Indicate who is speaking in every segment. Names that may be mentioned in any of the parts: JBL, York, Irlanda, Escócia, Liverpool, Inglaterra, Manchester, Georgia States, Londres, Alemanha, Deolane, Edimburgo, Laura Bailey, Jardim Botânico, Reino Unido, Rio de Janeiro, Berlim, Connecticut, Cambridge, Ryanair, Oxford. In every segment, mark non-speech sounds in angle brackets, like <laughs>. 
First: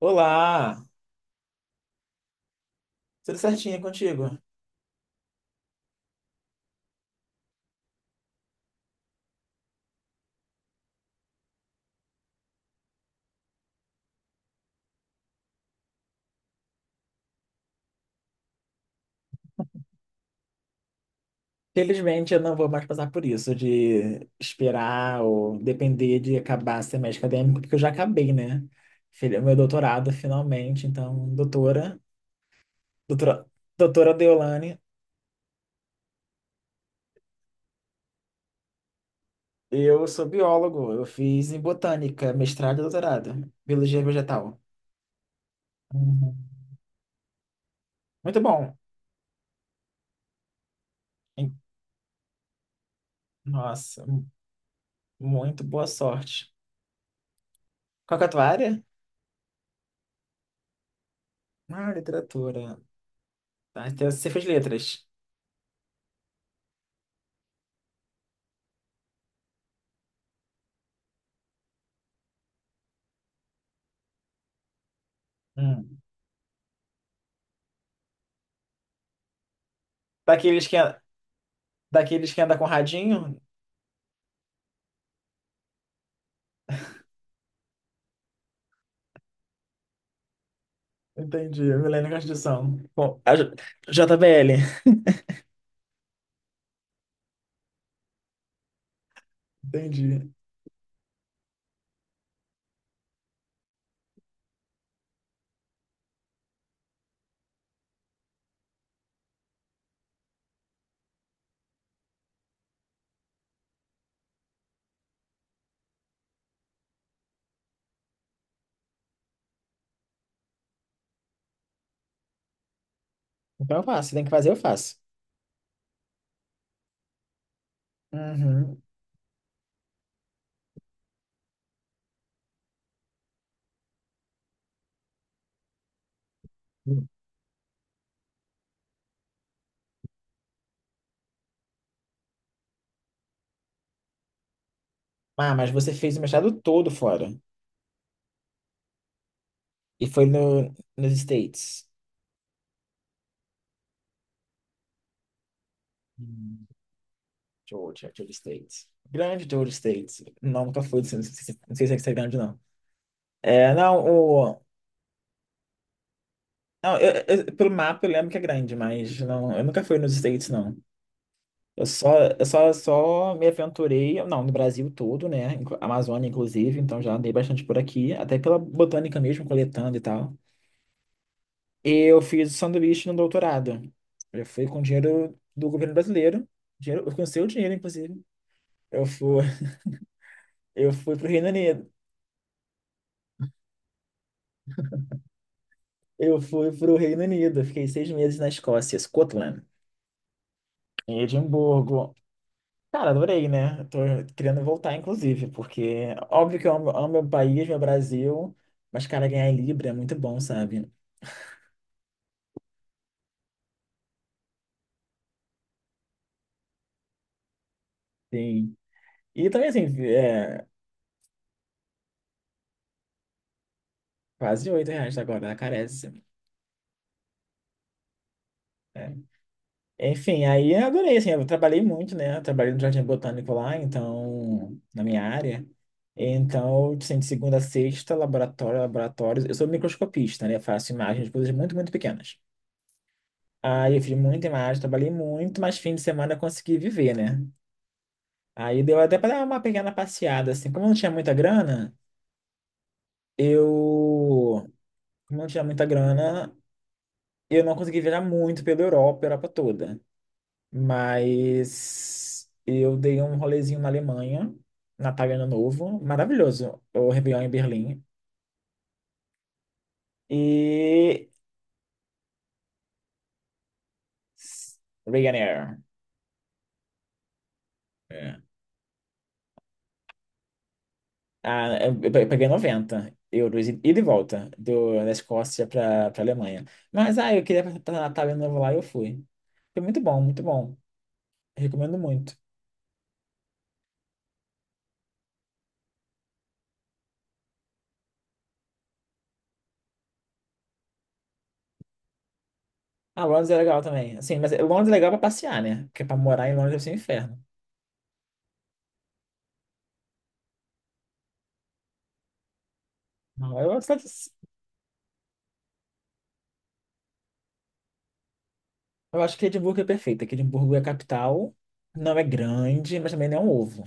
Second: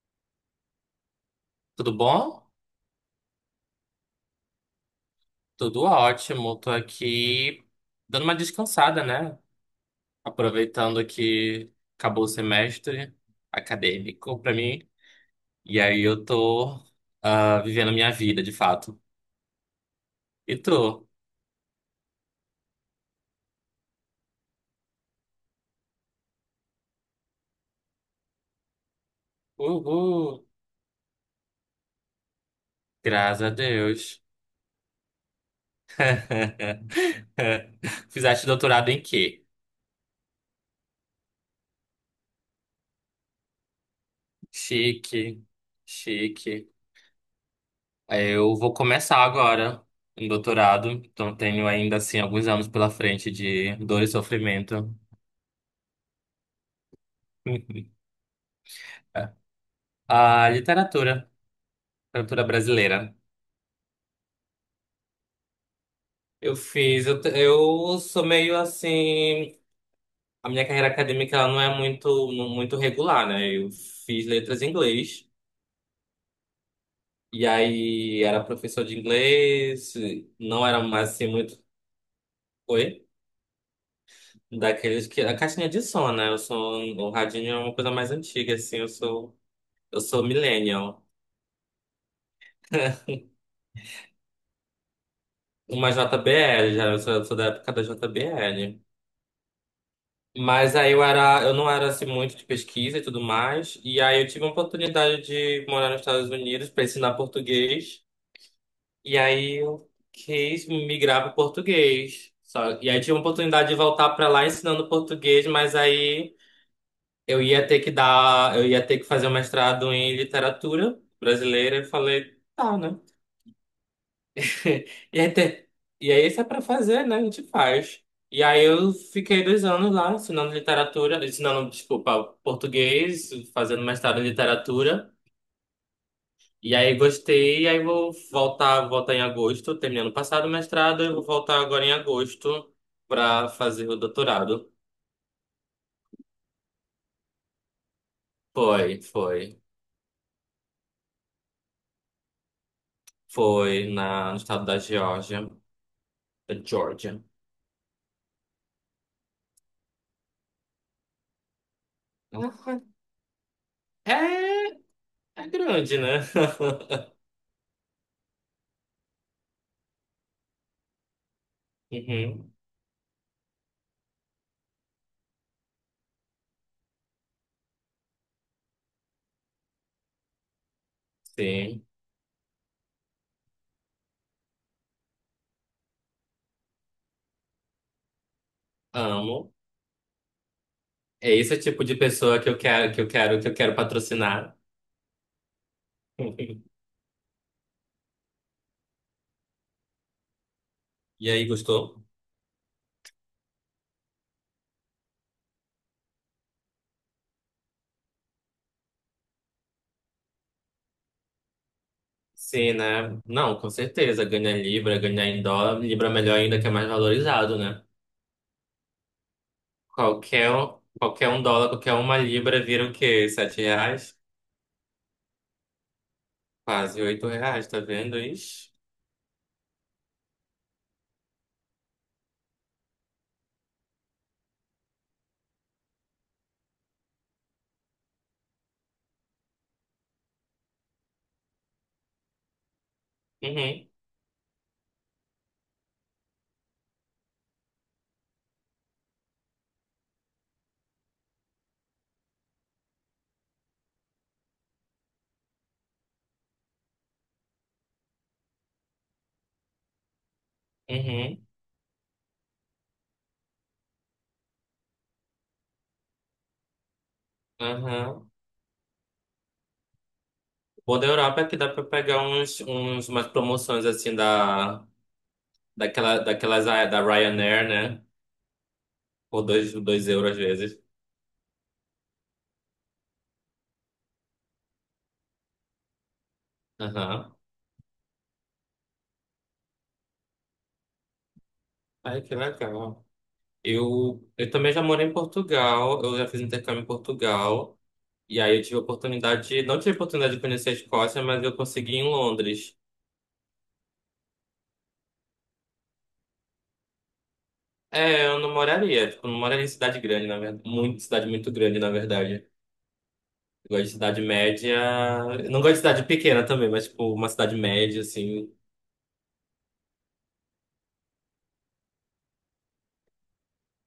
Speaker 1: Olá,
Speaker 2: Tudo bom?
Speaker 1: tudo certinho contigo?
Speaker 2: Tudo ótimo. Tô aqui dando uma descansada, né? Aproveitando que acabou o semestre acadêmico pra mim. E aí eu tô vivendo a minha vida, de fato. E tu?
Speaker 1: Felizmente eu não vou mais passar por isso de esperar ou depender de acabar semestre acadêmico, porque eu já acabei, né? Meu doutorado
Speaker 2: Uhul!
Speaker 1: finalmente, então, doutora,
Speaker 2: Graças
Speaker 1: doutora,
Speaker 2: a
Speaker 1: doutora
Speaker 2: Deus.
Speaker 1: Deolane,
Speaker 2: <laughs> Fizeste doutorado em quê?
Speaker 1: eu sou biólogo, eu fiz em botânica, mestrado e doutorado, biologia vegetal.
Speaker 2: Chique,
Speaker 1: Uhum.
Speaker 2: chique.
Speaker 1: Muito
Speaker 2: Eu vou
Speaker 1: bom.
Speaker 2: começar agora um doutorado, então
Speaker 1: Em-
Speaker 2: tenho ainda assim alguns anos pela frente de dor
Speaker 1: Nossa,
Speaker 2: e sofrimento.
Speaker 1: muito boa sorte.
Speaker 2: <laughs>
Speaker 1: Qual que é a tua área?
Speaker 2: A literatura,
Speaker 1: Ah,
Speaker 2: literatura
Speaker 1: literatura.
Speaker 2: brasileira.
Speaker 1: Tá, então você fez letras.
Speaker 2: Eu fiz, eu, te- Eu sou meio assim, a minha carreira acadêmica ela não é muito regular, né? Eu fiz letras em inglês
Speaker 1: Hum.
Speaker 2: e aí era professor de inglês, não
Speaker 1: Daqueles que
Speaker 2: era mais assim muito.
Speaker 1: daqueles que anda com
Speaker 2: Oi?
Speaker 1: radinho?
Speaker 2: Daqueles que a caixinha de som, né? Eu sou um, o radinho é uma coisa mais antiga assim, eu sou millennial.
Speaker 1: Entendi. Milênio Constituição. Bom,
Speaker 2: <laughs>
Speaker 1: JBL.
Speaker 2: Uma JBL, eu sou da época da JBL.
Speaker 1: Entendi.
Speaker 2: Mas aí eu era, eu não era assim muito de pesquisa e tudo mais. E aí eu tive a oportunidade de morar nos Estados Unidos para ensinar português. E aí eu quis migrar para português. Só, e aí tive a oportunidade de voltar para lá ensinando português, mas aí eu ia ter que fazer um mestrado em literatura brasileira. Eu falei, tá, né?
Speaker 1: Então eu faço. Se tem que fazer, eu faço.
Speaker 2: E, até, e aí, isso é pra fazer, né? A gente faz. E aí,
Speaker 1: Uhum.
Speaker 2: eu fiquei dois anos lá ensinando literatura, ensinando, desculpa, português, fazendo mestrado em literatura. E aí, gostei. E aí, voltar em agosto, terminando o passado o mestrado, eu vou voltar agora em agosto pra fazer o doutorado.
Speaker 1: Ah, mas você fez o mestrado todo fora.
Speaker 2: Foi, foi.
Speaker 1: E foi no, nos States.
Speaker 2: No estado da Geórgia, da
Speaker 1: Hum,
Speaker 2: Geórgia.
Speaker 1: Georgia, Georgia States. Grande Georgia States. Não, nunca fui. Não sei, se não sei se é grande, não. É, não,
Speaker 2: É,
Speaker 1: o…
Speaker 2: é grande, né?
Speaker 1: Não,
Speaker 2: <laughs>
Speaker 1: pelo mapa eu lembro que é grande, mas não, eu nunca fui nos States, não. Eu só,
Speaker 2: Uhum,
Speaker 1: só me aventurei, não, no Brasil todo, né? Amazônia, inclusive, então já andei bastante por aqui, até pela botânica mesmo, coletando e tal.
Speaker 2: sim,
Speaker 1: Eu fiz sanduíche no doutorado. Eu fui com dinheiro do governo brasileiro, dinheiro, com seu dinheiro, inclusive. Eu fui,
Speaker 2: amo.
Speaker 1: <laughs> eu fui pro
Speaker 2: É
Speaker 1: Reino
Speaker 2: esse tipo
Speaker 1: Unido.
Speaker 2: de pessoa que eu quero, que eu quero patrocinar.
Speaker 1: Eu fui
Speaker 2: <laughs>
Speaker 1: pro Reino Unido, fiquei seis meses na Escócia, Scotland, em
Speaker 2: E aí, gostou?
Speaker 1: Edimburgo. Cara, adorei, né? Tô querendo voltar, inclusive, porque óbvio que eu amo, amo meu país, meu Brasil, mas, cara, ganhar em Libra é muito bom, sabe?
Speaker 2: Sim, né? Não, com certeza. Ganhar em Libra, ganhar em dólar. Libra é melhor ainda, que é mais valorizado, né?
Speaker 1: Sim. E também, assim, é,
Speaker 2: Qualquer um dólar, qualquer uma libra vira o quê? Sete reais?
Speaker 1: quase oito reais agora, ela carece.
Speaker 2: Quase oito reais, tá vendo? Ixi.
Speaker 1: Né? Enfim, aí eu adorei, assim, eu trabalhei muito, né? Eu trabalhei no Jardim Botânico lá, então, na minha área. Então, assim, de segunda a sexta, laboratório, laboratórios. Eu sou microscopista, né? Eu faço imagens de coisas muito, muito pequenas.
Speaker 2: Uhum,
Speaker 1: Aí eu fiz muita imagem, trabalhei muito, mas fim de semana eu consegui viver, né? Aí deu até para dar uma pequena passeada, assim. Eu. Como eu não tinha muita grana, eu não consegui viajar muito pela Europa, Europa toda.
Speaker 2: uhum,
Speaker 1: Mas eu dei um rolezinho na Alemanha, Natal e Ano Novo, maravilhoso. O Réveillon em Berlim.
Speaker 2: aham. O bom da
Speaker 1: E.
Speaker 2: Europa é que dá pra pegar umas promoções assim da,
Speaker 1: Ryanair.
Speaker 2: daquelas é da Ryanair, né?
Speaker 1: É.
Speaker 2: Por dois euros às vezes.
Speaker 1: Ah, eu peguei noventa euros e de volta da Escócia para Alemanha. Mas
Speaker 2: Aham.
Speaker 1: eu queria passar Natal e Ano Novo lá e eu fui. Foi muito bom, muito bom. Recomendo
Speaker 2: Ai,
Speaker 1: muito.
Speaker 2: que legal. Eu também já morei em Portugal, eu já fiz intercâmbio em Portugal, e aí eu tive a oportunidade, de- não tive a oportunidade de conhecer a Escócia, mas eu consegui em Londres.
Speaker 1: Ah, Londres é legal também. Assim, mas Londres é legal pra passear, né? Porque pra morar em Londres deve ser um inferno.
Speaker 2: É, eu não moraria, tipo, não moraria em cidade grande, na verdade, muito, cidade muito grande, na verdade.
Speaker 1: Não, eu,
Speaker 2: Eu gosto de cidade média, eu não gosto de cidade pequena também, mas, tipo, uma cidade média, assim,
Speaker 1: eu acho que Edimburgo é perfeita. Que Edimburgo é a capital. Não é grande, mas também não é um ovo.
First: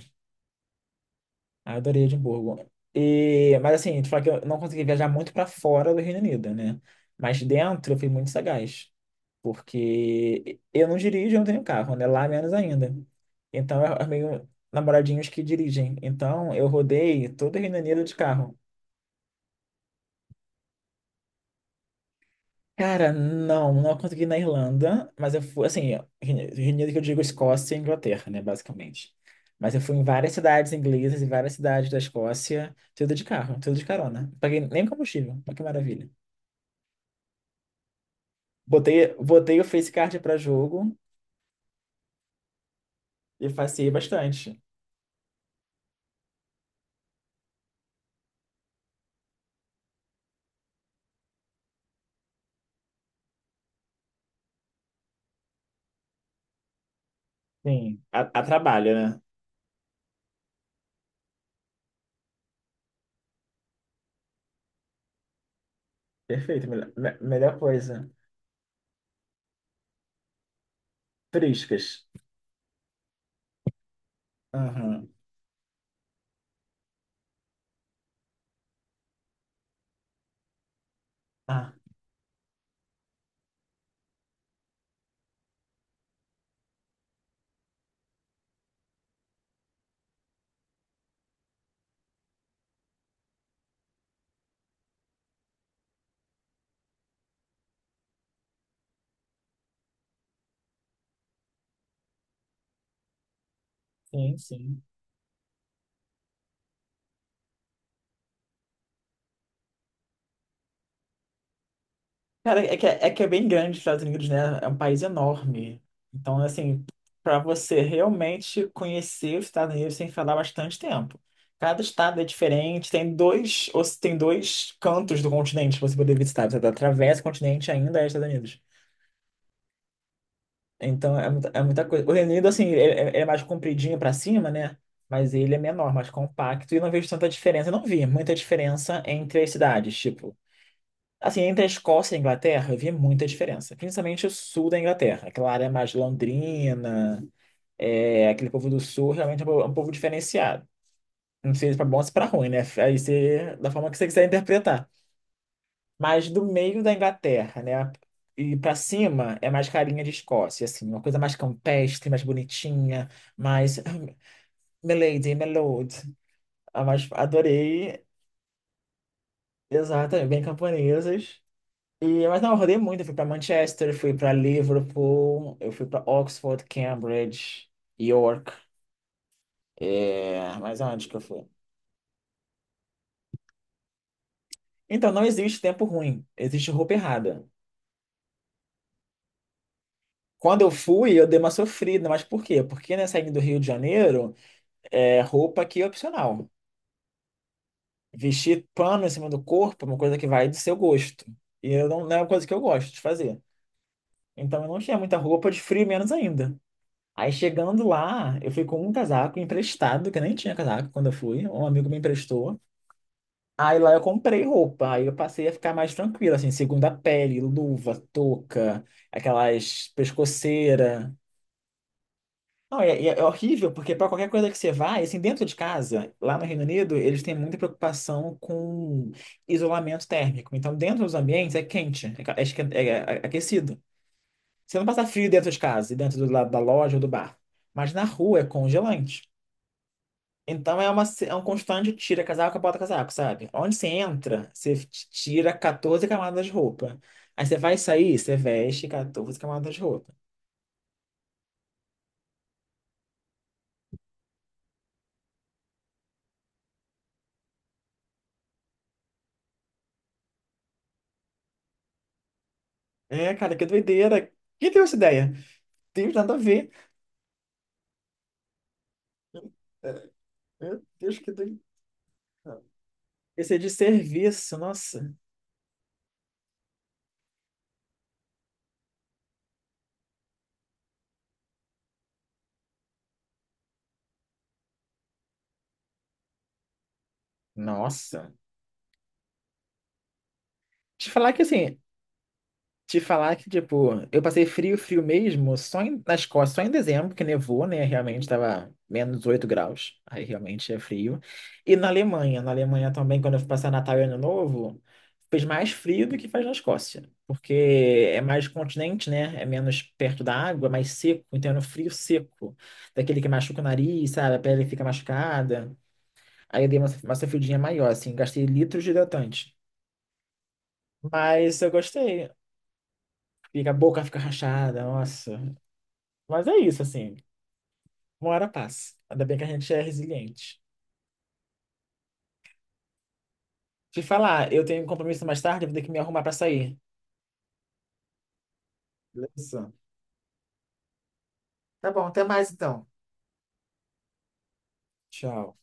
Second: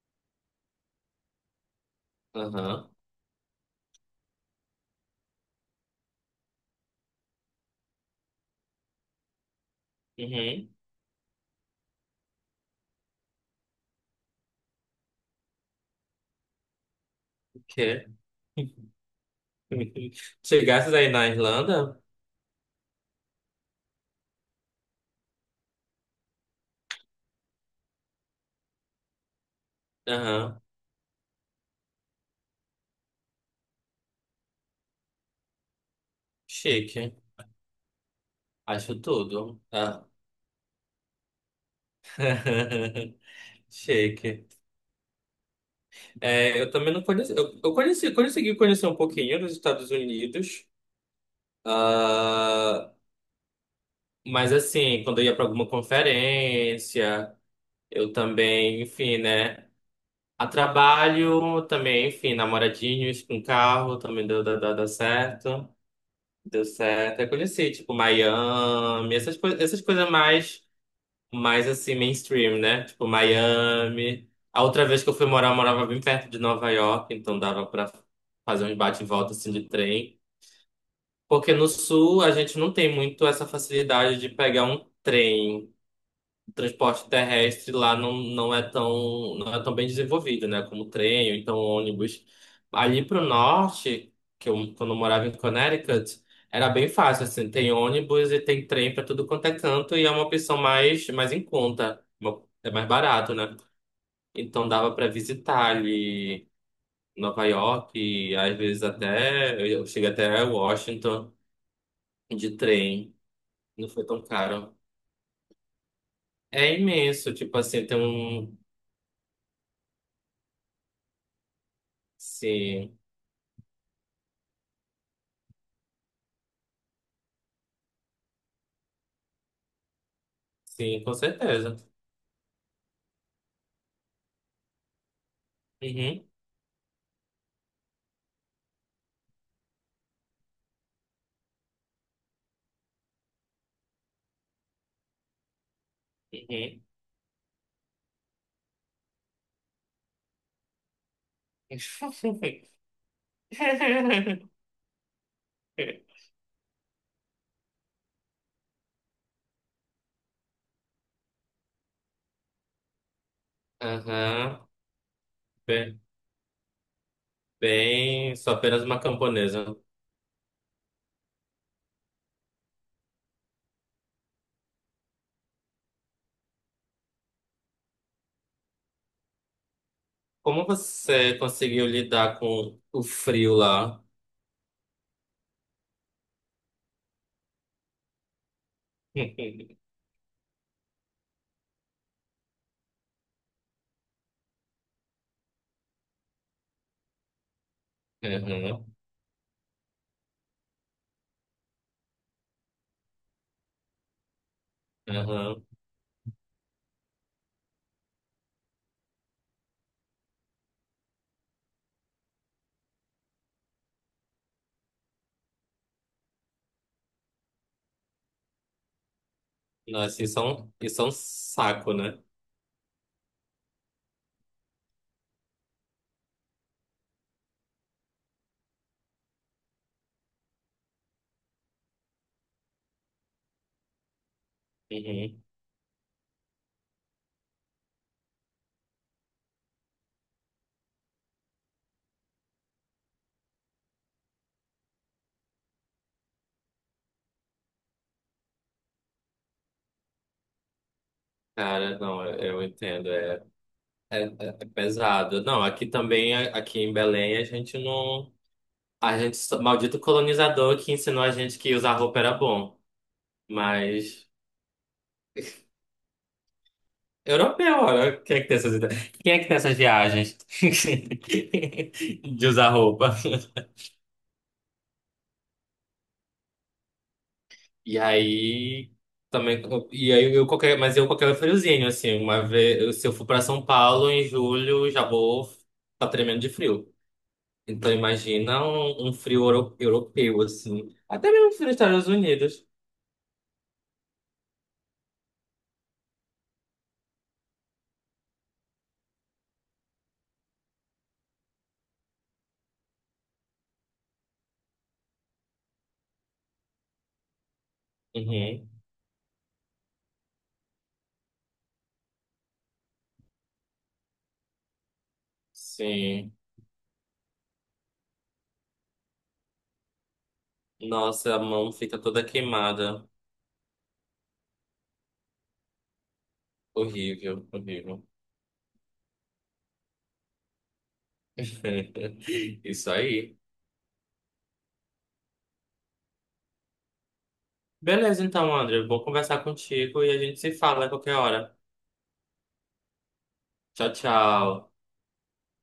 Speaker 1: Ah, eu adorei Edimburgo.
Speaker 2: aham,
Speaker 1: E, mas assim, te falar que eu não consegui viajar muito pra fora do Reino Unido, né? Mas dentro eu fui muito sagaz. Porque
Speaker 2: uhum,
Speaker 1: eu não dirijo, eu não tenho carro, né? Lá menos ainda. Então, é meio namoradinhos que dirigem. Então, eu rodei todo o Reino Unido
Speaker 2: que
Speaker 1: de carro.
Speaker 2: <laughs> chegasses aí na Irlanda?
Speaker 1: Cara, não, não consegui na Irlanda, mas eu fui, assim, Reino Unido que eu digo Escócia e Inglaterra, né, basicamente. Mas eu fui em várias
Speaker 2: Aham,
Speaker 1: cidades inglesas e várias cidades da Escócia, tudo de carro, tudo de carona. Paguei nem combustível, olha que maravilha.
Speaker 2: chique, acho
Speaker 1: Botei
Speaker 2: tudo.
Speaker 1: o Face
Speaker 2: Ah.
Speaker 1: Card pra jogo
Speaker 2: <laughs>
Speaker 1: e passei
Speaker 2: Shake.
Speaker 1: bastante.
Speaker 2: É, eu também não conheci. Eu conheci, consegui conhecer um pouquinho dos Estados Unidos. Ah, mas assim, quando eu ia para alguma conferência,
Speaker 1: Sim,
Speaker 2: eu
Speaker 1: a
Speaker 2: também,
Speaker 1: trabalho,
Speaker 2: enfim,
Speaker 1: né?
Speaker 2: né? A trabalho também, enfim, namoradinhos com carro também deu certo. Deu
Speaker 1: Perfeito, melhor,
Speaker 2: certo. Eu
Speaker 1: melhor
Speaker 2: conheci, tipo,
Speaker 1: coisa.
Speaker 2: Miami, essas coisas mais. Mais
Speaker 1: Turísticas.
Speaker 2: assim, mainstream, né? Tipo, Miami. A outra vez
Speaker 1: Aham.
Speaker 2: que eu fui morar, eu morava bem perto de Nova York, então dava pra fazer uns bate e volta assim de trem. Porque no
Speaker 1: Ah,
Speaker 2: sul a gente não tem muito essa facilidade de pegar um trem, o transporte terrestre lá não, não é tão, não é tão bem desenvolvido, né? Como trem, ou então ônibus. Ali pro norte, que eu, quando eu morava em Connecticut, era bem fácil, assim, tem ônibus e tem trem para tudo quanto é canto e é uma opção mais, mais em conta, uma- é mais barato, né?
Speaker 1: sim,
Speaker 2: Então
Speaker 1: sim.
Speaker 2: dava para visitar ali Nova York, e às vezes até, eu cheguei até Washington de
Speaker 1: Cara, é
Speaker 2: trem,
Speaker 1: que é bem grande os
Speaker 2: não
Speaker 1: Estados
Speaker 2: foi tão
Speaker 1: Unidos, né? É
Speaker 2: caro.
Speaker 1: um país enorme. Então,
Speaker 2: É
Speaker 1: assim,
Speaker 2: imenso,
Speaker 1: para
Speaker 2: tipo
Speaker 1: você
Speaker 2: assim, tem um,
Speaker 1: realmente conhecer os Estados Unidos sem falar bastante tempo. Cada estado é diferente,
Speaker 2: sim.
Speaker 1: tem dois, ou se tem dois cantos do continente pra você poder visitar. Você atravessa o continente e ainda é Estados Unidos.
Speaker 2: Sim, com
Speaker 1: Então, é
Speaker 2: certeza.
Speaker 1: muita coisa. O Reino Unido, assim, ele é mais compridinho para cima, né? Mas ele é menor, mais
Speaker 2: Uhum,
Speaker 1: compacto, e eu não vejo tanta diferença. Eu não vi muita diferença entre as cidades. Tipo, assim, entre a Escócia e a Inglaterra, eu via muita diferença, principalmente o sul da Inglaterra, aquela área mais londrina, é, aquele povo do sul realmente é um povo diferenciado. Não sei se para bom ou se para
Speaker 2: uhum. <laughs>
Speaker 1: ruim, né? Aí você, da forma que você quiser interpretar. Mas do meio da Inglaterra, né? E para cima é mais carinha de Escócia, assim, uma coisa mais campestre, mais bonitinha, mais <clears throat> <laughs> ah,
Speaker 2: Aham,
Speaker 1: milady, my lord.
Speaker 2: bem,
Speaker 1: Ah, mas adorei,
Speaker 2: bem, sou apenas uma camponesa.
Speaker 1: exatamente, bem camponesas. E, mas não, eu rodei muito. Eu fui para Manchester, fui para Liverpool, eu fui para Oxford, Cambridge, York. É,
Speaker 2: Como
Speaker 1: mas aonde que eu
Speaker 2: você
Speaker 1: fui?
Speaker 2: conseguiu lidar com o frio lá?
Speaker 1: Então, não existe tempo ruim, existe roupa errada.
Speaker 2: <laughs>
Speaker 1: Quando eu fui, eu dei uma sofrida, mas por quê? Porque, né, saindo do Rio de Janeiro, é, roupa aqui é opcional. Vestir
Speaker 2: Aham,
Speaker 1: pano em cima do corpo é uma coisa que vai do seu gosto. E eu não, não é uma coisa que eu gosto de fazer. Então, eu não tinha muita roupa de
Speaker 2: aham.
Speaker 1: frio, menos ainda. Aí chegando lá, eu fui com um casaco emprestado, que eu nem tinha casaco quando eu fui, um amigo me emprestou. Aí lá eu comprei roupa, aí eu passei a ficar mais tranquilo, assim, segunda pele, luva, touca, aquelas
Speaker 2: Nossa, isso é um
Speaker 1: pescoceira.
Speaker 2: saco, né?
Speaker 1: Não, é, é horrível, porque para qualquer coisa que você vai, assim, dentro de casa, lá no Reino Unido, eles têm muita preocupação com isolamento térmico. Então, dentro dos ambientes é quente, é aquecido. Você não passa frio
Speaker 2: Uhum.
Speaker 1: dentro de casa, e dentro do lado da loja ou do bar. Mas na rua é congelante. Então é, uma, se- é um constante tira casaco, bota casaco, sabe? Onde você entra, você tira 14 camadas de roupa. Aí você vai sair, você veste 14 camadas de roupa.
Speaker 2: Cara, não, eu entendo, é, é, é pesado. Não, aqui também, a- aqui em Belém, a gente não. A gente, só- maldito colonizador que ensinou a gente que usar roupa era bom.
Speaker 1: É, cara, que doideira.
Speaker 2: Mas
Speaker 1: Quem teve essa ideia? Tem nada a ver.
Speaker 2: europeu, olha, quem é que tem essas ideias? Quem é que tem essas
Speaker 1: É,
Speaker 2: viagens
Speaker 1: Meu Deus, que doideira.
Speaker 2: <laughs> de usar roupa?
Speaker 1: Esse é de serviço, nossa.
Speaker 2: E aí também e aí eu qualquer, mas eu qualquer friozinho assim, uma vez, eu- se eu for para São Paulo em julho, já vou tá tremendo de frio. Então
Speaker 1: Nossa.
Speaker 2: imagina um frio euro- europeu assim,
Speaker 1: Te
Speaker 2: até
Speaker 1: falar que
Speaker 2: mesmo frio nos
Speaker 1: assim,
Speaker 2: Estados Unidos.
Speaker 1: Te falar que, tipo, eu passei frio, frio mesmo, na Escócia, só em dezembro, que nevou, né? Realmente tava menos 8 graus, aí realmente é frio. E na Alemanha também, quando eu fui passar Natal e Ano Novo, fez mais frio do que faz na Escócia, porque é mais
Speaker 2: Uhum.
Speaker 1: continente, né? É menos perto da água, mais seco, então era um frio seco, daquele que machuca o nariz, sabe? A pele fica machucada.
Speaker 2: Sim.
Speaker 1: Aí eu dei uma sofridinha maior, assim, gastei litros de hidratante.
Speaker 2: Nossa, a
Speaker 1: Mas eu
Speaker 2: mão fica toda
Speaker 1: gostei.
Speaker 2: queimada.
Speaker 1: Fica, a boca fica rachada, nossa. Mas é isso, assim.
Speaker 2: Horrível, horrível.
Speaker 1: Uma hora passa. Ainda bem que a gente é resiliente.
Speaker 2: <laughs> Isso aí.
Speaker 1: Te falar, eu tenho um compromisso mais tarde, eu vou ter que me arrumar pra sair.
Speaker 2: Beleza, então, André. Eu vou conversar
Speaker 1: Beleza?
Speaker 2: contigo e a gente se fala a qualquer hora.
Speaker 1: Tá bom, até mais então.
Speaker 2: Tchau, tchau.
Speaker 1: Tchau.